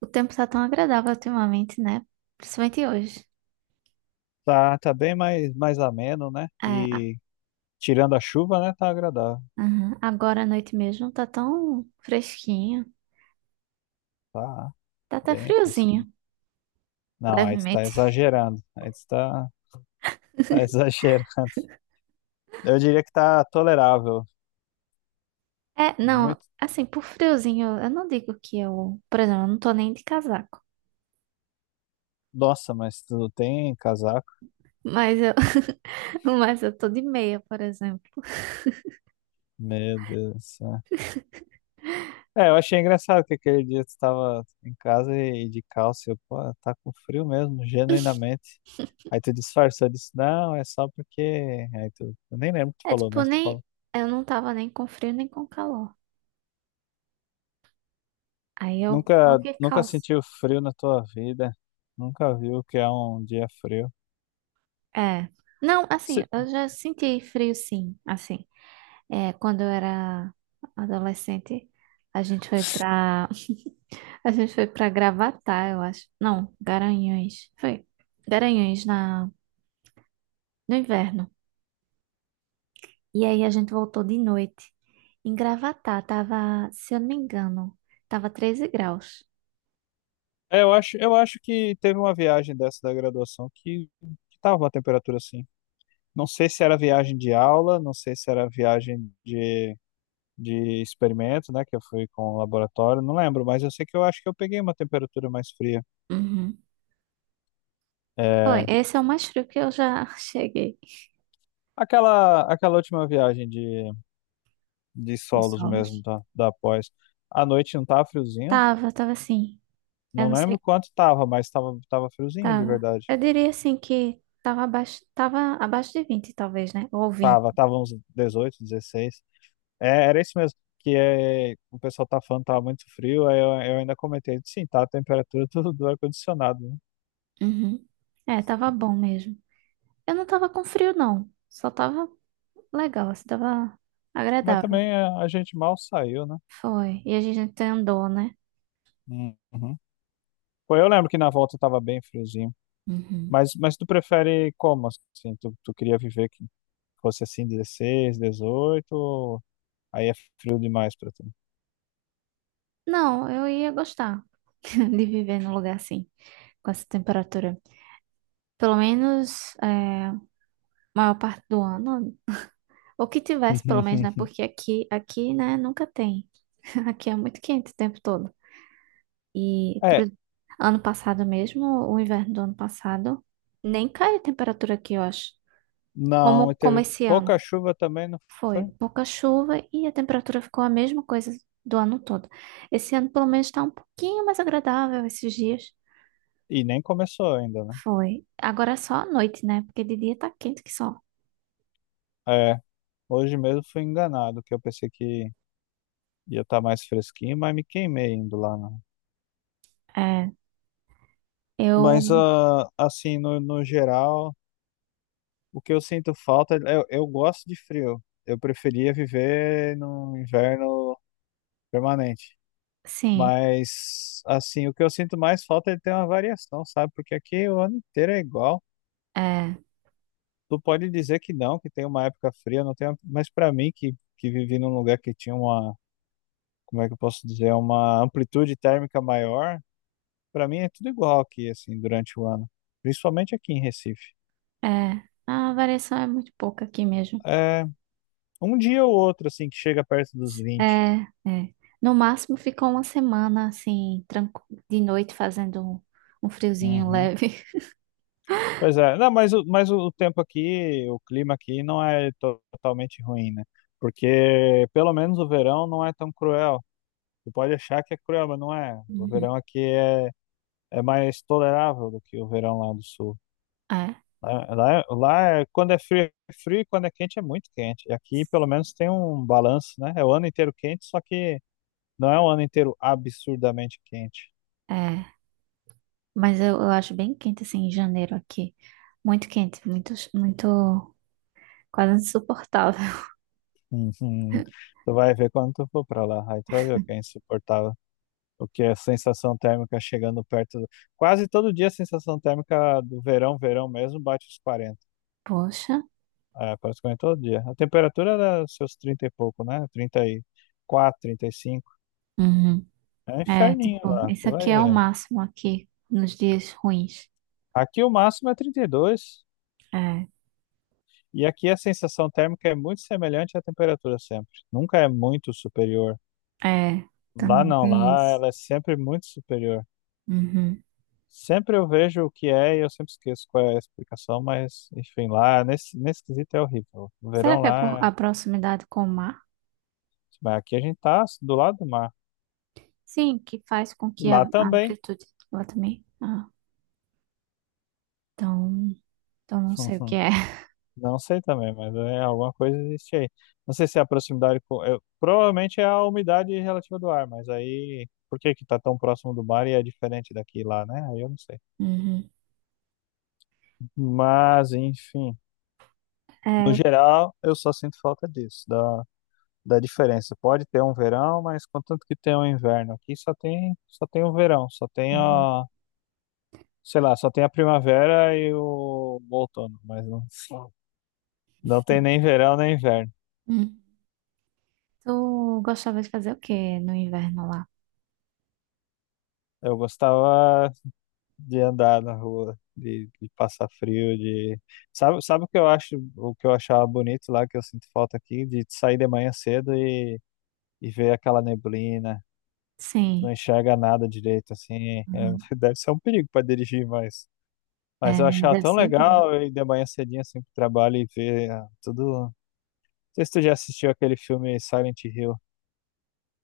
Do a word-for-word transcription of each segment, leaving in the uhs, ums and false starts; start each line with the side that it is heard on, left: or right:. right: O tempo tá tão agradável ultimamente, né? Principalmente hoje.
left: Tá, tá bem mais, mais ameno, né?
right: É, a-
left: E tirando a chuva, né? Tá agradável.
right: aham. Agora à noite mesmo tá tão fresquinho.
left: Tá
right: Tá até
left: bem fresquinho.
right: friozinho,
left: Não, aí tu tá
right: levemente.
left: exagerando. Aí tu tá, tá exagerando. Eu diria que tá tolerável.
right: É, não,
left: Muito.
right: assim, por friozinho, eu não digo que eu, por exemplo, eu não tô nem de casaco.
left: Nossa, mas tu não tem casaco?
right: Mas eu, mas eu tô de meia, por exemplo.
left: Meu Deus do céu. É, eu achei engraçado que aquele dia tu tava em casa e, e de calça. Eu, pô, tá com frio mesmo, genuinamente. Aí tu disfarçou, eu disse, não, é só porque. Aí tu, eu nem lembro o que tu
right: É
left: falou,
right: tipo,
left: mas tu
right: nem,
left: falou.
right: eu não tava nem com frio nem com calor. Aí eu
left: Nunca,
right: coloquei
left: nunca
right: calça.
left: sentiu frio na tua vida? Nunca viu o que é um dia frio?
right: É. Não, assim,
left: Se-
right: eu já senti frio sim, assim. É, quando eu era adolescente, a gente foi pra a gente foi para Gravatá, eu acho. Não, Garanhuns. Foi Garanhuns na no inverno. E aí a gente voltou de noite. Em Gravatá tava, se eu não me engano, tava treze graus.
left: É, eu acho, eu acho que teve uma viagem dessa da graduação que, que tava uma temperatura assim. Não sei se era viagem de aula, não sei se era viagem de, de experimento, né? Que eu fui com o laboratório, não lembro, mas eu sei que eu acho que eu peguei uma temperatura mais fria.
right: Uhum. Foi,
left: É,
right: esse é o mais frio que eu já cheguei
left: aquela, aquela última viagem de, de
right: de
left: solos mesmo
right: solos.
left: da, da pós. À noite não tava friozinho?
right: Tava, tava assim. Eu
left: Não
right: não
left: lembro
right: sei,
left: quanto tava, mas tava, tava friozinho de
right: tava.
left: verdade.
right: Eu diria assim que tava abaixo, tava abaixo de vinte talvez, né? Ou vinte.
left: Tava, tava uns dezoito, dezesseis. É, era isso mesmo, que é, o pessoal tá falando que tava muito frio, aí eu, eu ainda comentei, sim, tá a temperatura do, do ar-condicionado, né?
right: Uhum. É, tava bom mesmo. Eu não tava com frio, não. Só tava legal, assim, tava
left: Mas
right: agradável.
left: também é, a gente mal saiu, né?
right: Foi. E a gente andou, né?
left: Uhum. Pô, eu lembro que na volta tava bem friozinho.
right: Uhum.
left: Mas, mas tu prefere como, assim? Tu, tu queria viver que fosse assim dezesseis, dezoito? Ou aí é frio demais pra tu?
right: Não, eu ia gostar de viver num lugar assim, com essa temperatura. Pelo menos, é, maior parte do ano. Ou que tivesse, pelo menos, né? Porque aqui, aqui, né, nunca tem. Aqui é muito quente o tempo todo. E
left: É,
right: pro ano passado mesmo, o inverno do ano passado, nem cai a temperatura aqui, eu acho.
left: não, e
right: Como, como
left: teve
right: esse
left: pouca
right: ano.
left: chuva também, não
right: Foi
left: foi?
right: pouca chuva e a temperatura ficou a mesma coisa do ano todo. Esse ano, pelo menos, está um pouquinho mais agradável esses dias.
left: E nem começou ainda, né?
right: Foi. Agora é só à noite, né? Porque de dia tá quente que só.
left: É, hoje mesmo fui enganado, que eu pensei que ia estar mais fresquinho, mas me queimei indo lá, né?
right: É,
left: Mas,
right: eu,
left: ah, assim, no, no geral, o que eu sinto falta, é, eu, eu gosto de frio. Eu preferia viver num inverno permanente.
right: sim,
left: Mas, assim, o que eu sinto mais falta é de ter uma variação, sabe? Porque aqui o ano inteiro é igual.
right: é,
left: Tu pode dizer que não, que tem uma época fria, não tem, uma- mas para mim, que, que vivi num lugar que tinha uma como é que eu posso dizer, é uma amplitude térmica maior, para mim é tudo igual aqui, assim, durante o ano, principalmente aqui em Recife.
right: é. A variação é muito pouca aqui mesmo.
left: É, um dia ou outro, assim, que chega perto dos vinte.
right: É, é. No máximo ficou uma semana assim, tranqu... de noite fazendo um, um friozinho
left: Uhum.
right: leve.
left: Pois é, não, mas, o- mas o o tempo aqui, o clima aqui não é to- totalmente ruim, né? Porque pelo menos o verão não é tão cruel. Você pode achar que é cruel, mas não é. O
right: Uhum.
left: verão aqui é, é mais tolerável do que o verão lá do sul.
right: É,
left: Lá, lá, é, lá é- quando é frio, é frio, e quando é quente, é muito quente. E aqui, pelo menos, tem um balanço, né? É o ano inteiro quente, só que não é o ano inteiro absurdamente quente.
right: é. Mas eu, eu acho bem quente, assim, em janeiro aqui. Muito quente, muito, muito, quase insuportável.
left: Uhum. Tu vai ver quando tu for pra lá. Aí tu vai ver o que é insuportável. O que é a sensação térmica chegando perto do- Quase todo dia a sensação térmica do verão, verão mesmo, bate os quarenta.
right: Poxa.
left: É, praticamente todo dia. A temperatura era seus trinta e pouco, né? trinta e quatro, trinta e cinco.
right: Uhum.
left: É um
right: É,
left: inferninho
right: tipo,
left: lá.
right: isso
left: Tu
right: aqui
left: vai
right: é o
left: ver.
right: máximo aqui nos dias ruins.
left: Aqui o máximo é trinta e dois, e dois.
right: É,
left: E aqui a sensação térmica é muito semelhante à temperatura sempre. Nunca é muito superior.
right: é,
left: Lá
right: também
left: não,
right: tem
left: lá
right: isso.
left: ela é sempre muito superior.
right: Uhum.
left: Sempre eu vejo o que é e eu sempre esqueço qual é a explicação, mas enfim, lá nesse, nesse quesito é horrível. O
right: Será
left: verão
right: que é por
left: lá
right: a
left: é-
right: proximidade com o mar?
left: mas aqui a gente tá do lado do mar.
right: Sim, que faz com
left: E
right: que a,
left: lá
right: a
left: também.
right: amplitude lá também. Ah, então, então não sei o que é.
left: Não sei também, mas é alguma coisa existe aí. Não sei se é a proximidade com. Eu- provavelmente é a umidade relativa do ar, mas aí por que que tá tão próximo do mar e é diferente daqui e lá, né? Aí eu não sei.
right: Uhum.
left: Mas, enfim, no
right: É,
left: geral, eu só sinto falta disso, da, da diferença. Pode ter um verão, mas contanto que tenha um inverno. Aqui só tem, só tem o verão, só tem
right: uhum.
left: a, sei lá, só tem a primavera e o, o outono, mas não, não tem nem verão nem inverno.
right: Hum. Tu gostava de fazer o que no inverno lá?
left: Eu gostava de andar na rua, de, de passar frio, de sabe, sabe o que eu acho, o que eu achava bonito lá que eu sinto falta aqui, de sair de manhã cedo e, e ver aquela neblina, não
right: Sim.
left: enxerga nada direito assim. É, deve ser um perigo para dirigir, mas mas eu
right: É,
left: achava
right: deve
left: tão
right: ser ruim.
left: legal ir de manhã cedinho assim pro trabalho e ver ah, tudo. Não sei se tu já assistiu aquele filme Silent Hill.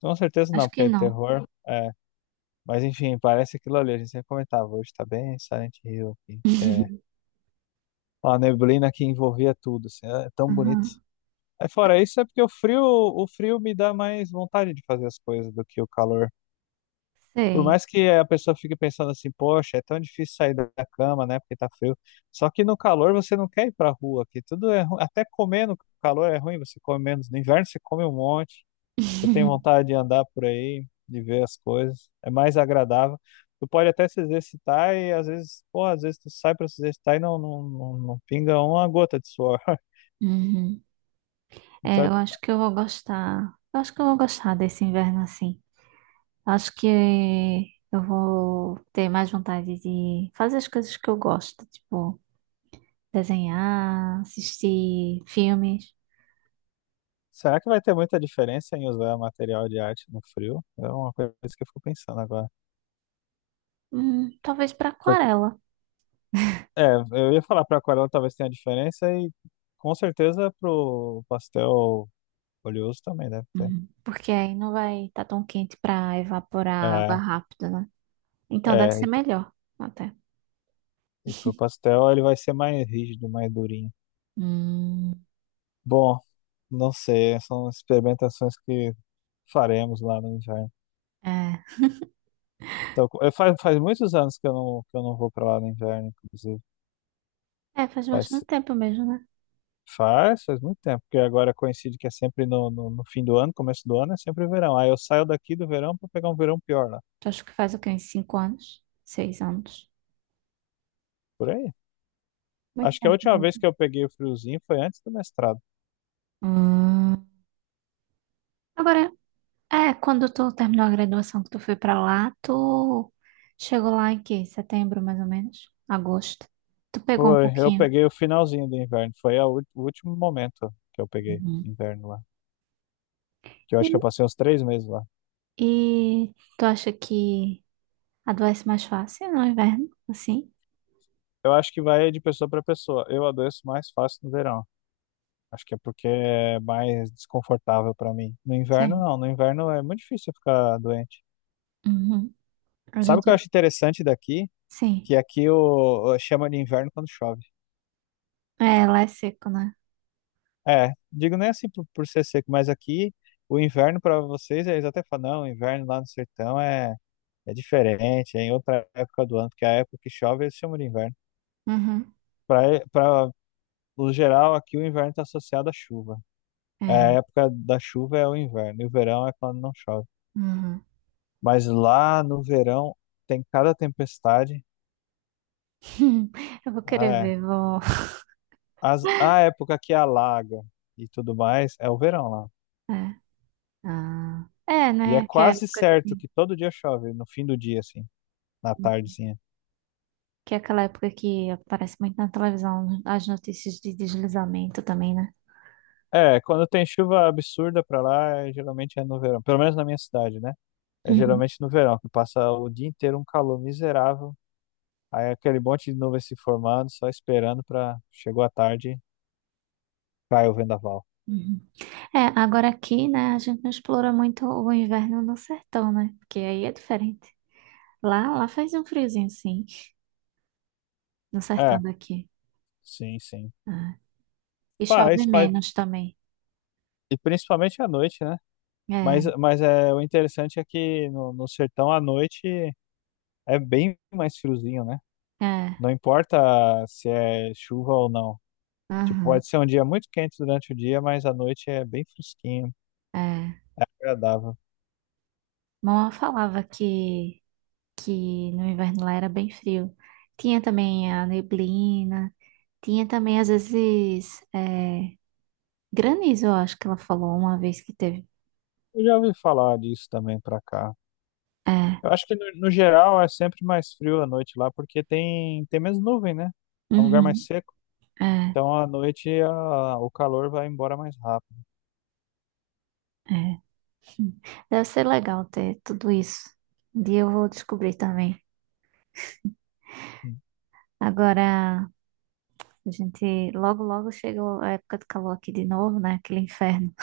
left: Com certeza não,
right: Acho
left: porque
right: que
left: é
right: não.
left: terror. É, mas enfim, parece aquilo ali. A gente sempre comentava, hoje tá bem Silent Hill, aqui, que é a neblina que envolvia tudo, assim, é é tão bonito.
right: Uhum.
left: Aí fora isso é porque o frio, o frio me dá mais vontade de fazer as coisas do que o calor. Por
right: Sei.
left: mais que a pessoa fique pensando assim, poxa, é tão difícil sair da da cama, né, porque tá frio. Só que no calor você não quer ir pra rua, que tudo é ruim. Até comer no calor é ruim, você come menos. No inverno você come um monte, você tem vontade de andar por aí, de ver as coisas. É mais agradável. Tu pode até se exercitar e às vezes, pô, às vezes tu sai pra se exercitar e não, não, não, não pinga uma gota de suor.
right: Uhum. É,
left: Então,
right: eu acho que eu vou gostar. Eu acho que eu vou gostar desse inverno assim. Acho que eu vou ter mais vontade de fazer as coisas que eu gosto, tipo desenhar, assistir filmes.
left: será que vai ter muita diferença em usar material de arte no frio? É uma coisa que eu fico pensando agora.
right: Hum, talvez para
left: Foi-
right: aquarela.
left: é, eu ia falar para aquarela talvez tenha diferença e com certeza pro pastel oleoso também deve ter.
right: Hum, porque aí não vai estar tão quente para evaporar água
left: É,
right: rápido, né? Então deve
left: é,
right: ser
left: e, t-
right: melhor até.
left: e pro pastel ele vai ser mais rígido, mais durinho.
right: Hum,
left: Bom, não sei, são experimentações que faremos lá no inverno.
right: é.
left: Então, co- eu, faz, faz muitos anos que eu não, que eu não vou para lá no inverno, inclusive.
right: É, faz
left: Faz,
right: bastante tempo mesmo, né?
left: Faz, faz muito tempo, porque agora coincide que é sempre no, no, no fim do ano, começo do ano, é sempre verão. Aí eu saio daqui do verão para pegar um verão pior lá,
right: Acho que faz o quê? Uns 5 anos? Seis anos?
left: por aí.
right: Muito
left: Acho que a
right: tempo
left: última vez
right: mesmo.
left: que eu peguei o friozinho foi antes do mestrado.
right: Hum. Agora, é, quando tu terminou a graduação que tu foi pra lá, tu chegou lá em que? Setembro, mais ou menos? Agosto? Tu pegou um
left: Foi, eu
right: pouquinho.
left: peguei o finalzinho do inverno, foi a ú- o último momento que eu peguei
right: Uhum.
left: inverno lá. Que eu acho que eu passei uns três meses lá.
right: E, e tu acha que adoece mais fácil no inverno? Assim?
left: Eu acho que vai de pessoa para pessoa. Eu adoeço mais fácil no verão. Acho que é porque é mais desconfortável para mim. No inverno,
right: Sim.
left: não. No inverno é muito difícil eu ficar doente.
right: Uhum. A
left: Sabe o
right: gente
left: que eu
right: vai...
left: acho interessante daqui? Que
right: Sim.
left: aqui o, o- chama de inverno quando chove.
right: É, lá é seco, né?
left: É, digo nem assim por, por ser seco, mas aqui o inverno para vocês, é, eles até falam, não, o inverno lá no sertão é, é diferente, é em outra época do ano, porque a época que chove eles chamam de inverno.
right: Uhum.
left: Para o geral, aqui o inverno está associado à chuva. É, a
right: É.
left: época da chuva é o inverno, e o verão é quando não chove.
right: Uhum.
left: Mas lá no verão tem cada tempestade.
right: Eu vou querer
left: É,
right: ver, vou...
left: as, a época que alaga e tudo mais é o verão lá.
right: É. Ah. É,
left: E é
right: né? Que é a
left: quase
right: época que
left: certo
right: tem.
left: que todo dia chove, no fim do dia, assim, na tardezinha.
right: Que é aquela época que aparece muito na televisão as notícias de deslizamento também, né?
left: É, quando tem chuva absurda pra lá, é- geralmente é no verão. Pelo menos na minha cidade, né? É
right: Uhum,
left: geralmente no verão, que passa o dia inteiro um calor miserável. Aí é aquele monte de nuvem se formando, só esperando pra... Chegou a tarde, cai o vendaval.
right: uhum. É, agora aqui, né, a gente não explora muito o inverno no sertão, né? Porque aí é diferente. Lá, lá faz um friozinho, sim, no sertão
left: É,
right: daqui.
left: sim, sim.
right: É. E chove
left: Faz, faz.
right: menos também.
left: E principalmente à noite, né?
right: É,
left: Mas, mas é, o interessante é que no, no sertão à noite é bem mais friozinho, né?
right: é,
left: Não importa se é chuva ou não. Tipo,
right: aham,
left: pode ser um dia muito quente durante o dia, mas à noite é bem fresquinho,
right: é.
left: agradável.
right: Mamãe falava que que no inverno lá era bem frio. Tinha também a neblina, tinha também às vezes é, granizo, eu acho que ela falou uma vez que teve.
left: Eu já ouvi falar disso também pra cá.
right: É,
left: Eu acho que no, no geral é sempre mais frio à noite lá, porque tem, tem menos nuvem, né? É um lugar mais
right: uhum,
left: seco.
right: é,
left: Então à noite a- o calor vai embora mais rápido.
right: é. Deve ser legal ter tudo isso. Um dia eu vou descobrir também. Agora, a gente logo, logo chegou a época do calor aqui de novo, né? Aquele inferno.